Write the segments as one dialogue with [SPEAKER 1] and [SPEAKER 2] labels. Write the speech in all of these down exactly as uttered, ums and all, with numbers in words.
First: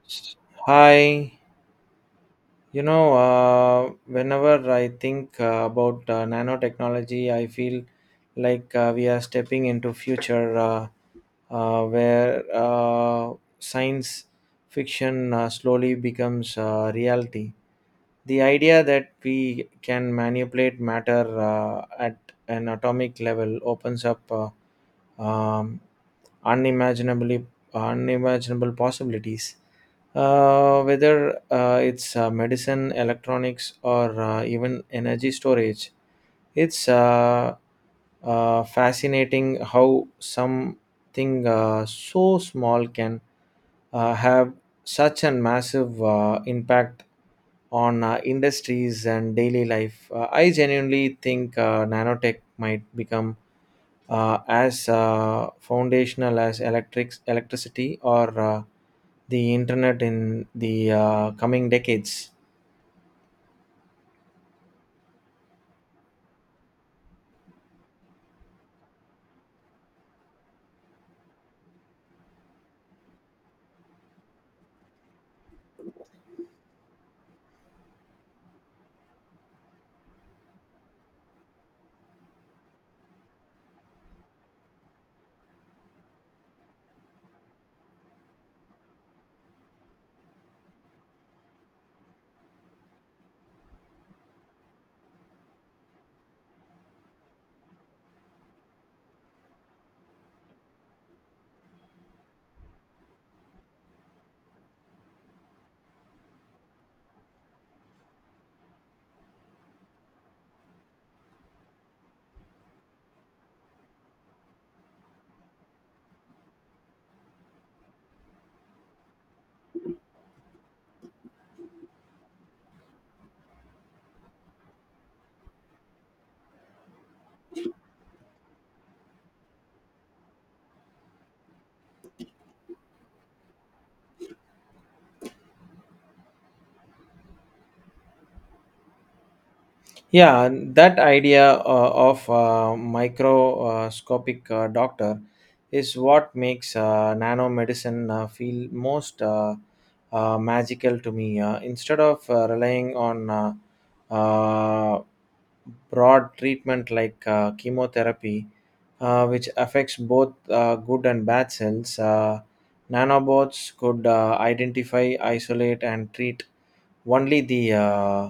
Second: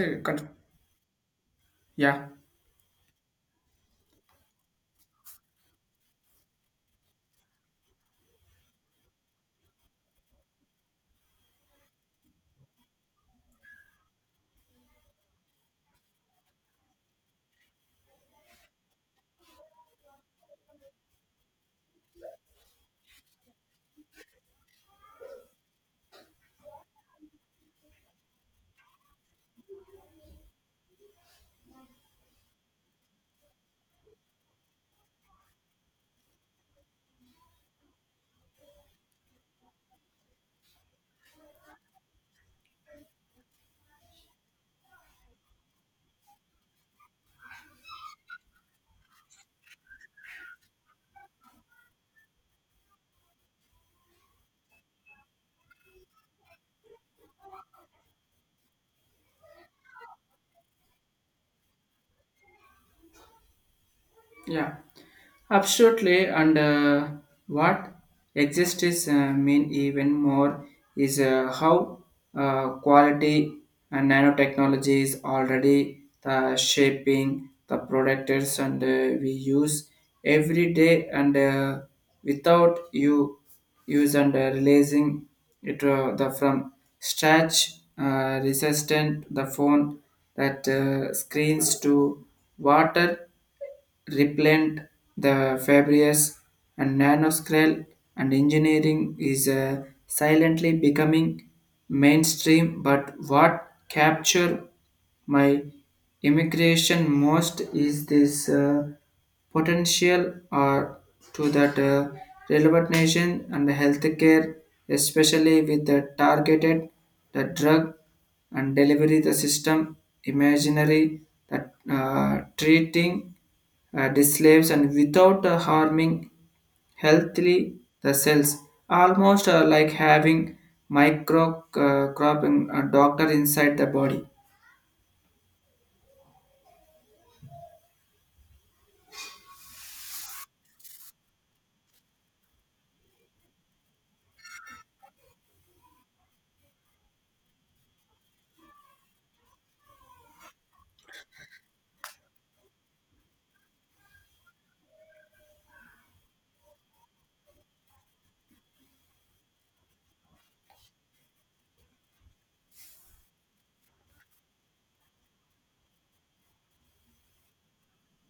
[SPEAKER 1] Hey, control.
[SPEAKER 2] Hi,
[SPEAKER 1] Yeah.
[SPEAKER 2] you know, uh, whenever I think uh, about uh, nanotechnology, I feel like uh, we are stepping into future uh, uh, where uh, science fiction uh, slowly becomes uh, reality. The idea that we can manipulate matter uh, at an atomic level opens up. Uh, um, unimaginably unimaginable possibilities. Uh, whether uh, it's uh, medicine, electronics, or uh, even energy storage, it's uh, uh, fascinating how something uh, so small can uh, have such a massive uh, impact on uh, industries and daily life. Uh, I genuinely think uh, nanotech might become uh, as uh, foundational as electrics, electricity or uh, the internet in the uh, coming decades.
[SPEAKER 1] Yeah, absolutely. And uh, what exists is uh, mean even more is uh, how uh, quality and nanotechnology is already the shaping the products and uh, we use every day and uh, without you use and uh, releasing it uh, the from scratch uh, resistant the phone that uh, screens to water repellent the Fabrius and nanoscale and engineering is uh, silently becoming mainstream, but what capture my immigration most is this uh, potential or to that uh, relevant nation and healthcare, especially with the targeted the drug and delivery the system imaginary that uh, treating uh, the slaves and without uh, harming healthily the cells, almost uh, like having micro uh, cropping a doctor inside the body.
[SPEAKER 2] Yeah, and that idea uh, of uh, microscopic uh, doctor is what makes uh, nanomedicine uh, feel most uh, uh, magical to me. Uh, instead of uh, relying on uh, uh, broad treatment like uh, chemotherapy, uh, which affects both uh, good and bad cells, uh, nanobots could uh, identify, isolate, and treat only the uh,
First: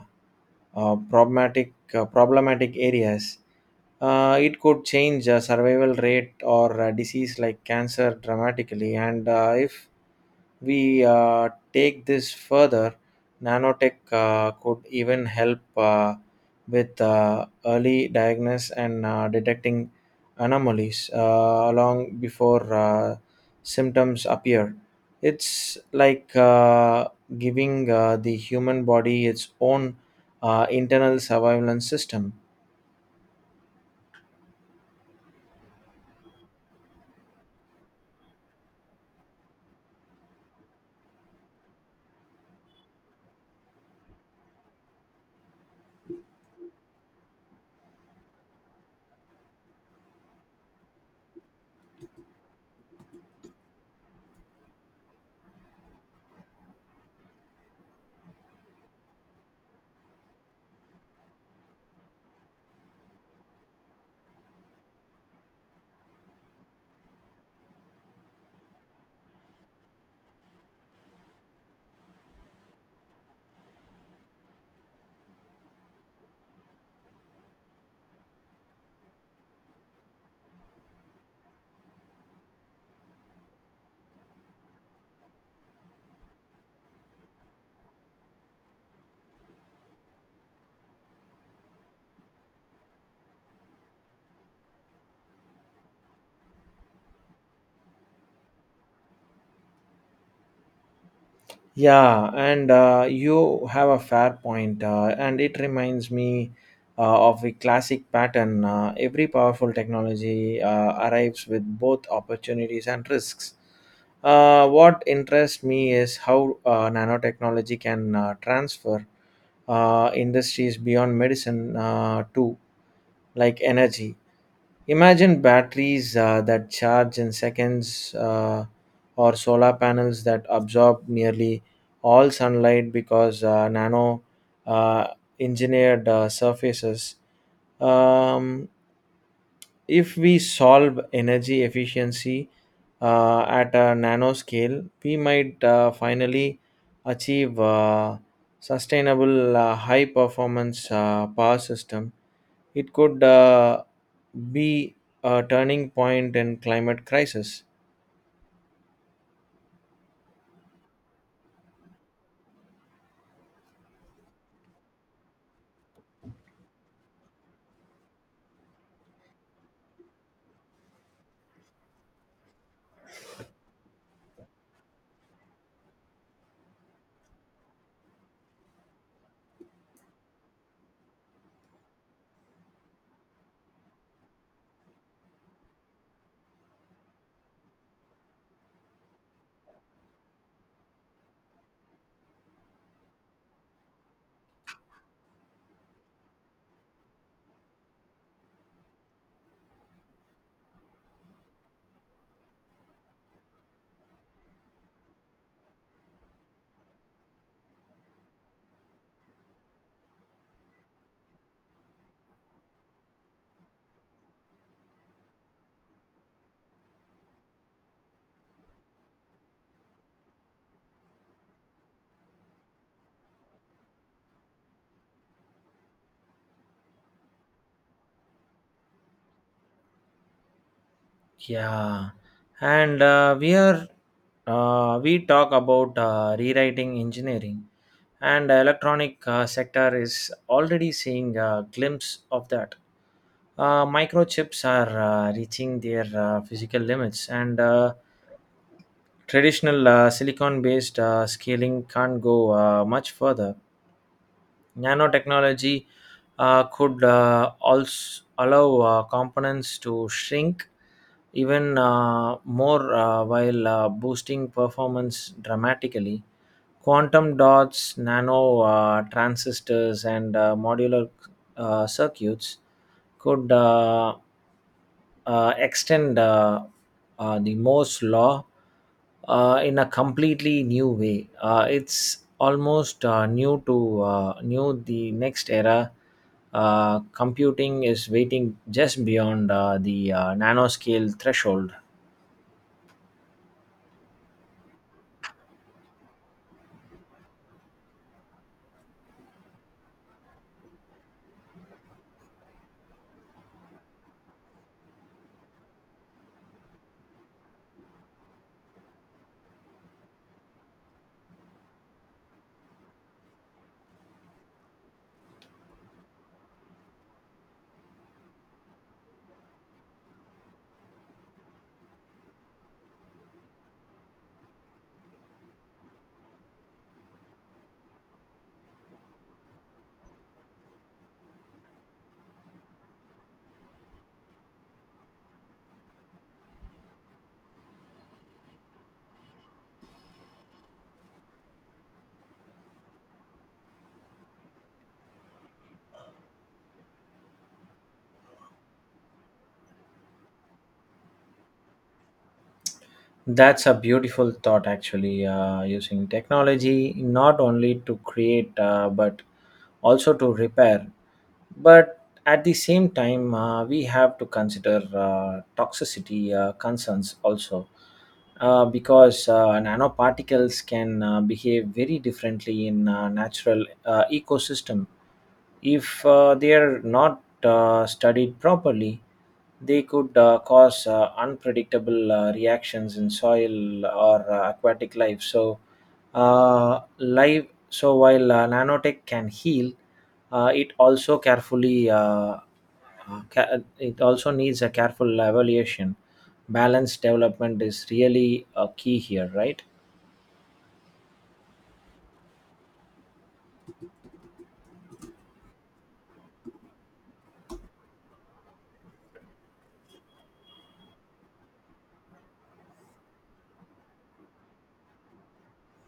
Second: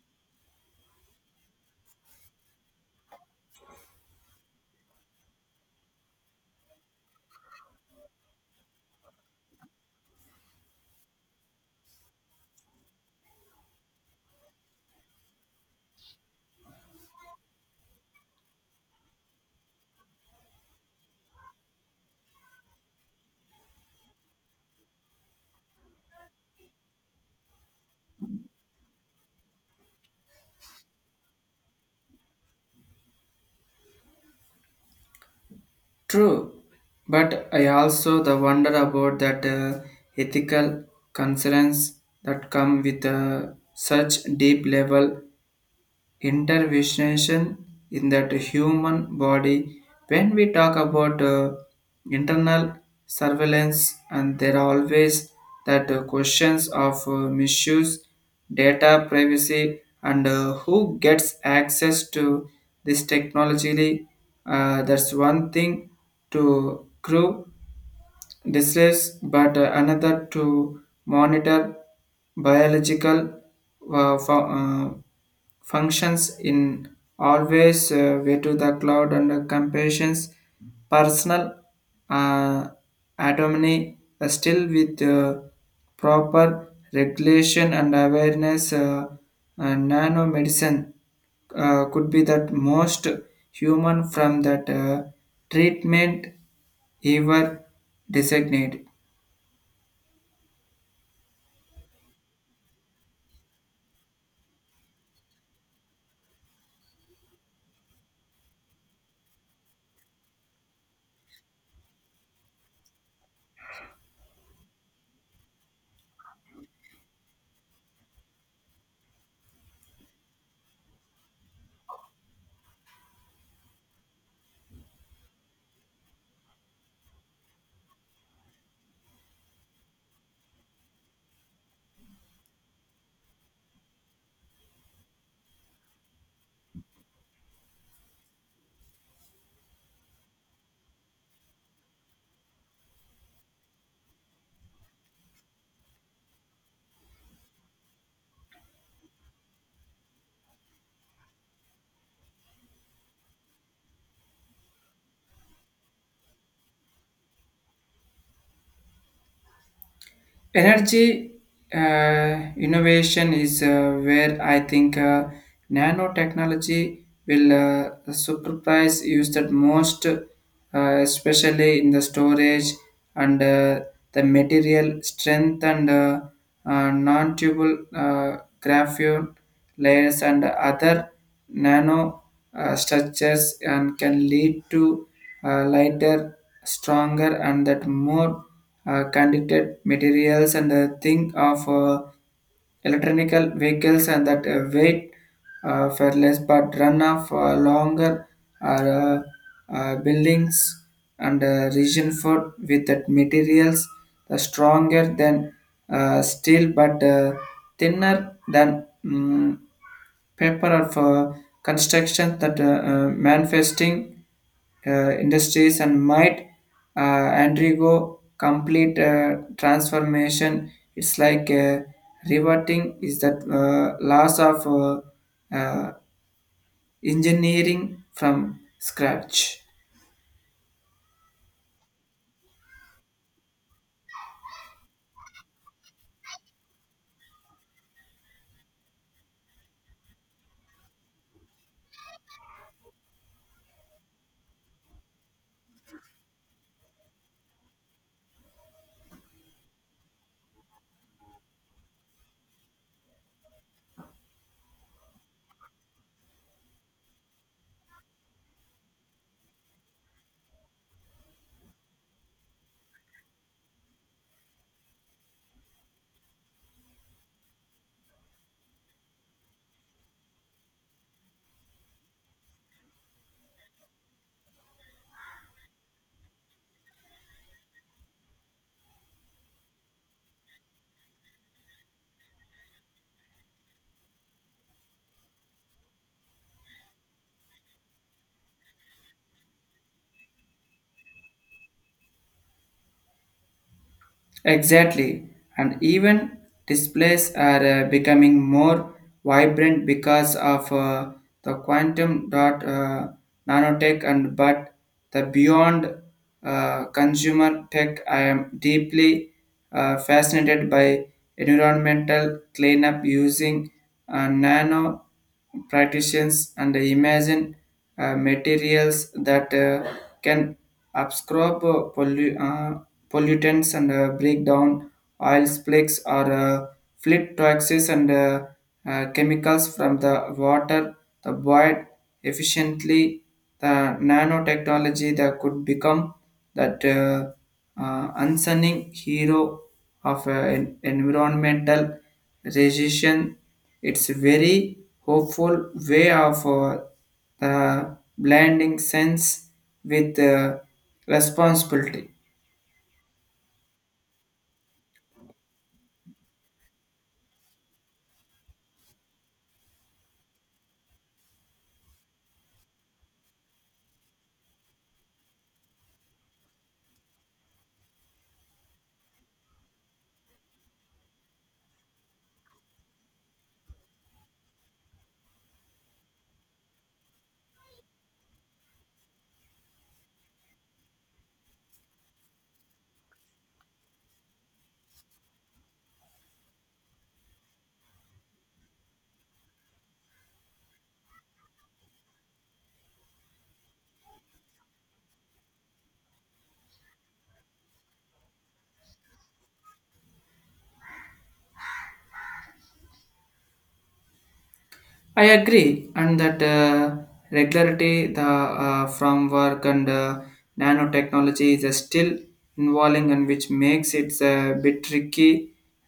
[SPEAKER 2] uh, problematic uh, problematic areas, uh, it could change uh, survival rate or uh, disease like cancer dramatically. And uh, if we uh, take this further, nanotech uh, could even help uh, with uh, early diagnosis and uh, detecting anomalies uh, long before uh, symptoms appear. It's like uh, giving uh, the human body its own uh, internal surveillance system.
[SPEAKER 1] True, but I also the wonder about that uh, ethical concerns that come with uh, such deep level intervention in that human body. When we talk about uh, internal surveillance, and there are always that uh, questions of uh, misuse, data privacy, and uh, who gets access to this technology. Uh, that's one thing to prove distress, but uh, another to monitor biological uh, fu- uh, functions in always uh, way to the cloud and uh, compassions personal uh, autonomy. Uh, still, with uh, proper regulation and awareness, uh, uh, nanomedicine uh, could be that most human from that uh, treatment ever designate.
[SPEAKER 2] Yeah, and uh, you have a fair point, uh, and it reminds me uh, of a classic pattern. Uh, every powerful technology uh, arrives with both opportunities and risks. Uh, what interests me is how uh, nanotechnology can uh, transfer uh, industries beyond medicine uh, to like energy Imagine batteries uh, that charge in seconds uh, or solar panels that absorb nearly all sunlight because uh, nano uh, engineered uh, surfaces. Um, if we solve energy efficiency uh, at a nano scale, we might uh, finally achieve uh, sustainable uh, high performance uh, power systems. It could uh, be a turning point in climate crisis.
[SPEAKER 1] Energy uh, innovation is uh, where I think uh, nanotechnology will uh, surprise used that most, uh, especially in the storage and uh, the material strength and uh, uh, non-tubal uh, graphene layers and other nano uh, structures and can lead to uh, lighter, stronger, and that more uh, conducted materials. And uh, think of uh, electronical vehicles and that uh, weight uh, for less, but run off uh, longer, or uh, uh, buildings and uh, region food with that materials the stronger than uh, steel, but uh, thinner than mm, paper, or for construction that uh, uh, manifesting uh, industries and might uh, undergo complete uh, transformation. It's like uh, reverting is that uh, loss of uh, uh, engineering from scratch.
[SPEAKER 2] Yeah, and uh, we are uh, we talk about uh, rewriting engineering, and electronic uh, sector is already seeing a glimpse of that. Uh, microchips are uh, reaching their uh, physical limits, and uh, traditional uh, silicon-based uh, scaling can't go uh, much further. Nanotechnology uh, could uh, also allow uh, components to shrink even uh, more uh, while uh, boosting performance dramatically. Quantum dots, nano uh, transistors, and uh, modular uh, circuits could uh, uh, extend uh, uh, the Moore's law uh, in a completely new way. Uh, it's almost uh, new to uh, new the next era. Uh, computing is waiting just beyond uh, the uh, nanoscale threshold.
[SPEAKER 1] Exactly, and even displays are uh, becoming more vibrant because of uh, the quantum dot uh, nanotech, and but the beyond uh, consumer tech. I am deeply uh, fascinated by environmental cleanup using uh, nano practitioners, and imagine uh, materials that uh, can absorb uh, pollu- uh, pollutants and uh, break down oil slicks, or uh, fleet toxins and uh, uh, chemicals from the water, the void efficiently. The nanotechnology that could become that uh, uh, unsung hero of uh, en- environmental resistance. It's very hopeful way of uh, uh, blending sense with uh, responsibility.
[SPEAKER 2] That's a beautiful thought, actually, uh, using technology not only to create uh, but also to repair but at the same time uh, we have to consider uh, toxicity uh, concerns also uh, because uh, nanoparticles can uh, behave very differently in uh, natural uh, ecosystem if uh, they are not uh, studied properly they could uh, cause uh, unpredictable uh, reactions in soil or uh, aquatic life so uh, life so while uh, nanotech can heal, uh, it also carefully uh, uh, ca- it also needs a careful evaluation. Balanced development is really a key here, right?
[SPEAKER 1] I agree, and that uh, regularity the uh, from work and uh, nanotechnology is still involving, and which makes it a bit tricky.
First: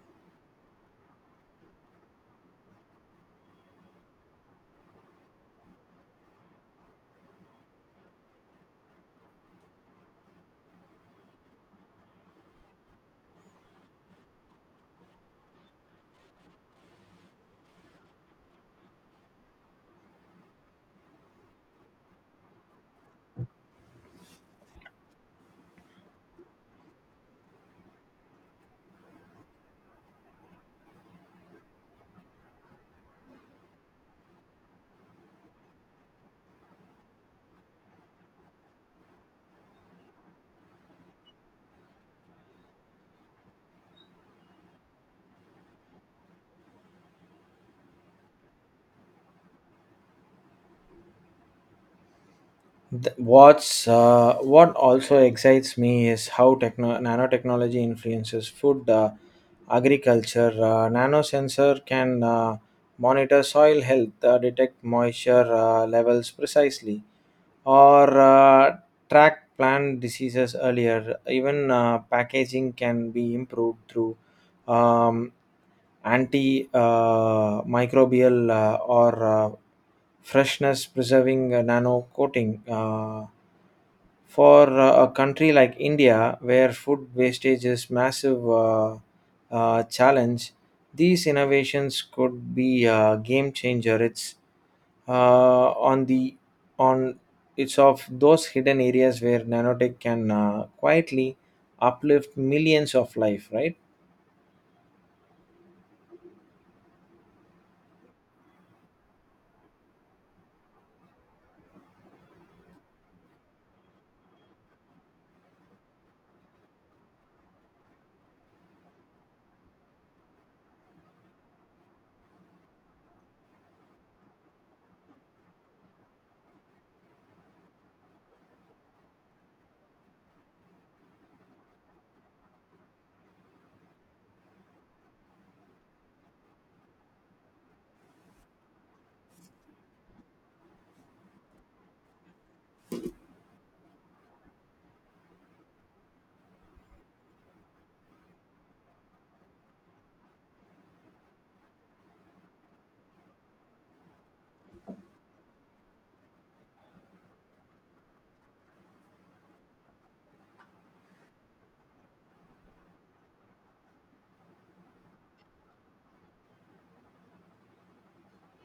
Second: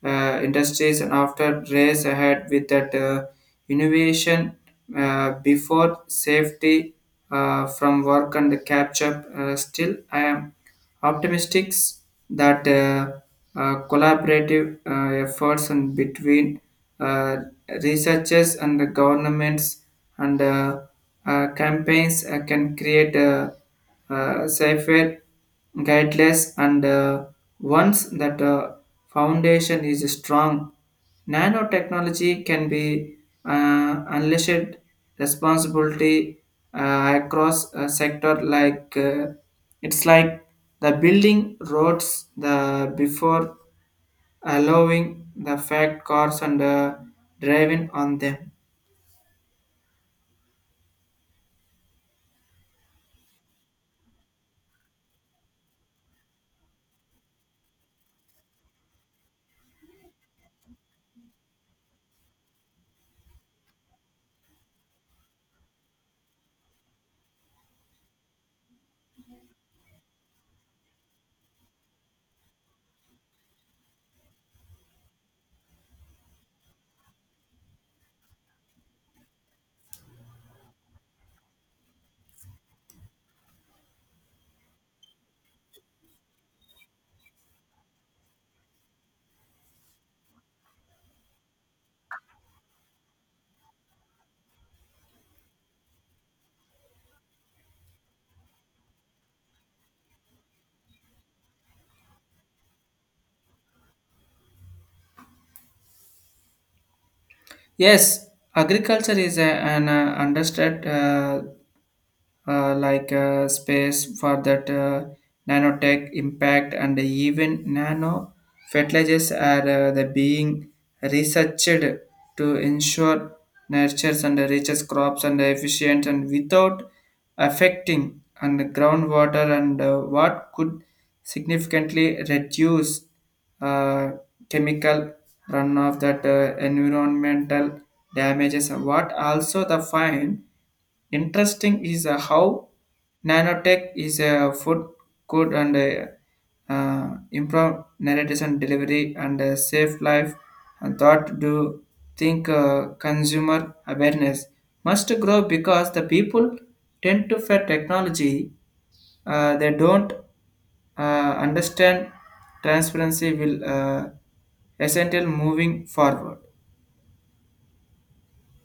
[SPEAKER 1] Uh, industries and after race ahead with that uh, innovation uh, before safety uh, from work and catch up. Uh, still, I am Optimistics that uh, uh, collaborative uh, efforts and between uh, researchers and the governments, and uh, uh, campaigns uh, can create a, uh, safer, guidelines, and uh, once that uh, foundation is strong, nanotechnology can be uh, unleashed responsibility uh, across a sector like uh, it's like the building roads the before allowing the fat cars and uh, driving on them.
[SPEAKER 2] Th- What's uh, what also excites me is how techno- nanotechnology influences food, uh, agriculture. Uh, Nanosensor can uh, monitor soil health, uh, detect moisture uh, levels precisely, or uh, track plant diseases earlier. Even uh, packaging can be improved through um, anti uh, microbial uh, or uh, freshness preserving uh, nano coating. Uh, for uh, a country like India, where food wastage is massive uh, uh, challenge, these innovations could be a game changer. It's uh, on the on it's of those hidden areas where nanotech can uh, quietly uplift millions of life, right?
[SPEAKER 1] Yes, agriculture is a, an uh, understood. Uh, uh, like uh, space for that uh, nanotech impact, and even nano fertilizers are uh, the being researched to ensure nurtures and reaches crops and efficient and without affecting and groundwater, and uh, what could significantly reduce uh, chemical runoff that uh, environmental damages, what also the fine Interesting is uh, how nanotech is a food, good, and uh, uh, improve narratives and delivery, and uh, safe life and thought to think uh, consumer awareness must grow because the people tend to fear technology. Uh, they don't uh, understand transparency will uh, essential moving forward.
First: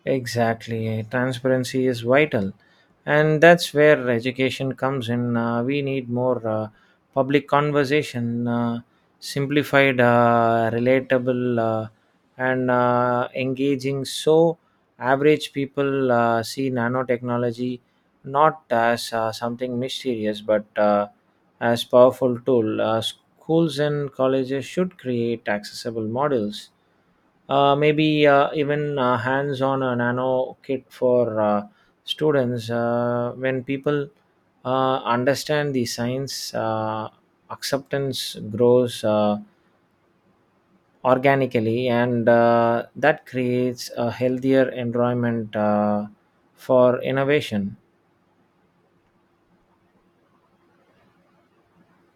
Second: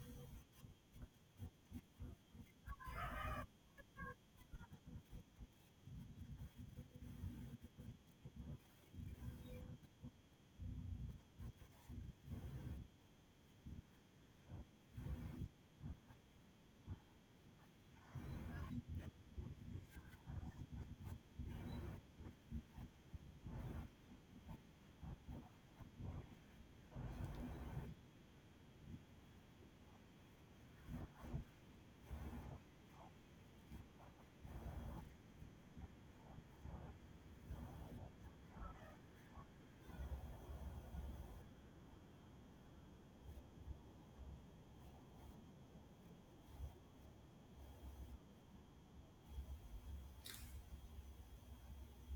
[SPEAKER 2] Exactly. Transparency is vital. And that's where education comes in. Uh, we need more uh, public conversation, uh, simplified, uh, relatable, uh, and uh, engaging so average people uh, see nanotechnology not as uh, something mysterious but uh, as powerful tool uh, schools and colleges should create accessible models uh, maybe uh, even uh, hands-on a nano kit for uh, students uh, when people uh, understand the science uh, acceptance grows uh, organically and uh, that creates a healthier environment uh, for innovation.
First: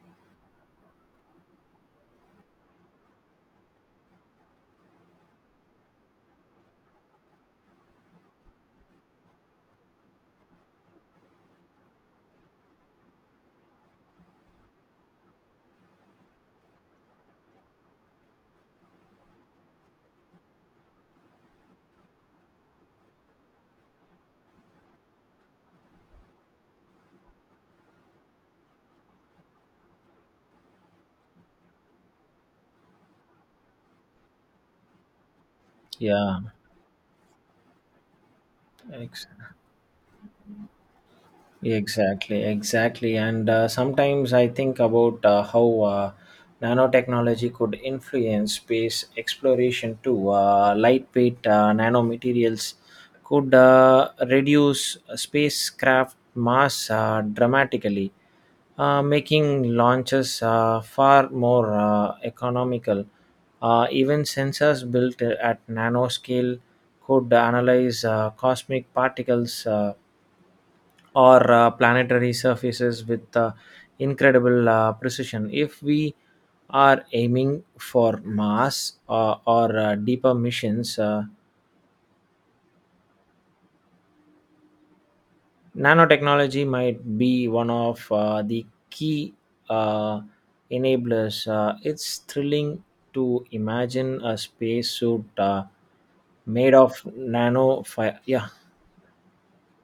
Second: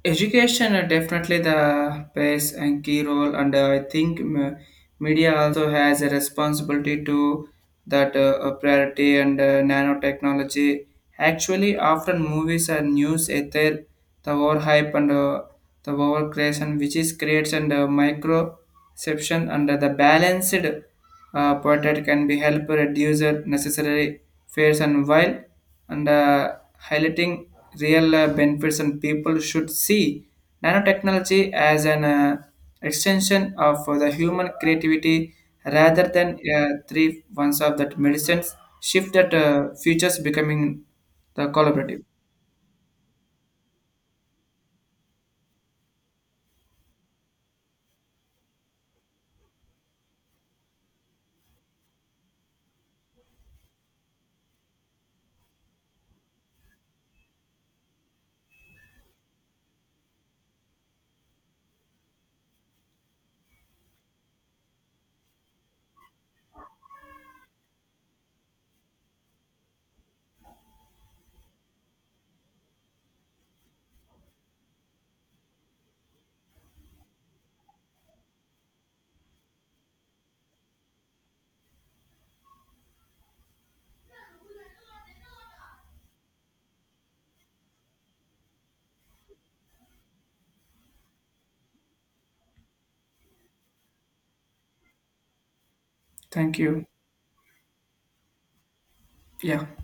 [SPEAKER 1] Education are definitely the plays a key role, and uh, I think m- media also has a responsibility to that uh, uh, priority and uh, nanotechnology. Actually, often movies and news ether the overhype and uh, the overcreation, which is creates and uh, microception under the balanced uh, portrait can be help reduce the necessary fears, and while and uh, highlighting real uh, benefits, and people should see nanotechnology as an uh, extension of the human creativity rather than
[SPEAKER 2] Yeah,
[SPEAKER 1] uh, three ones of that medicines shift
[SPEAKER 2] thanks.
[SPEAKER 1] that uh, futures becoming the collaborative
[SPEAKER 2] Exactly, exactly. And uh, sometimes I think about uh, how uh, nanotechnology could influence space exploration too. Uh, lightweight uh, nanomaterials could uh, reduce spacecraft mass uh, dramatically, uh, making launches uh, far more uh, economical. Uh, even sensors built at nanoscale could analyze uh, cosmic particles. Uh, or uh, planetary surfaces with uh, incredible uh, precision. If we are aiming for Mars uh, or uh, deeper missions, uh, nanotechnology might be one of uh, the key uh, enablers. Uh, it's thrilling to imagine a spacesuit uh,
[SPEAKER 1] thank
[SPEAKER 2] made
[SPEAKER 1] you
[SPEAKER 2] of nano fi- yeah
[SPEAKER 1] yeah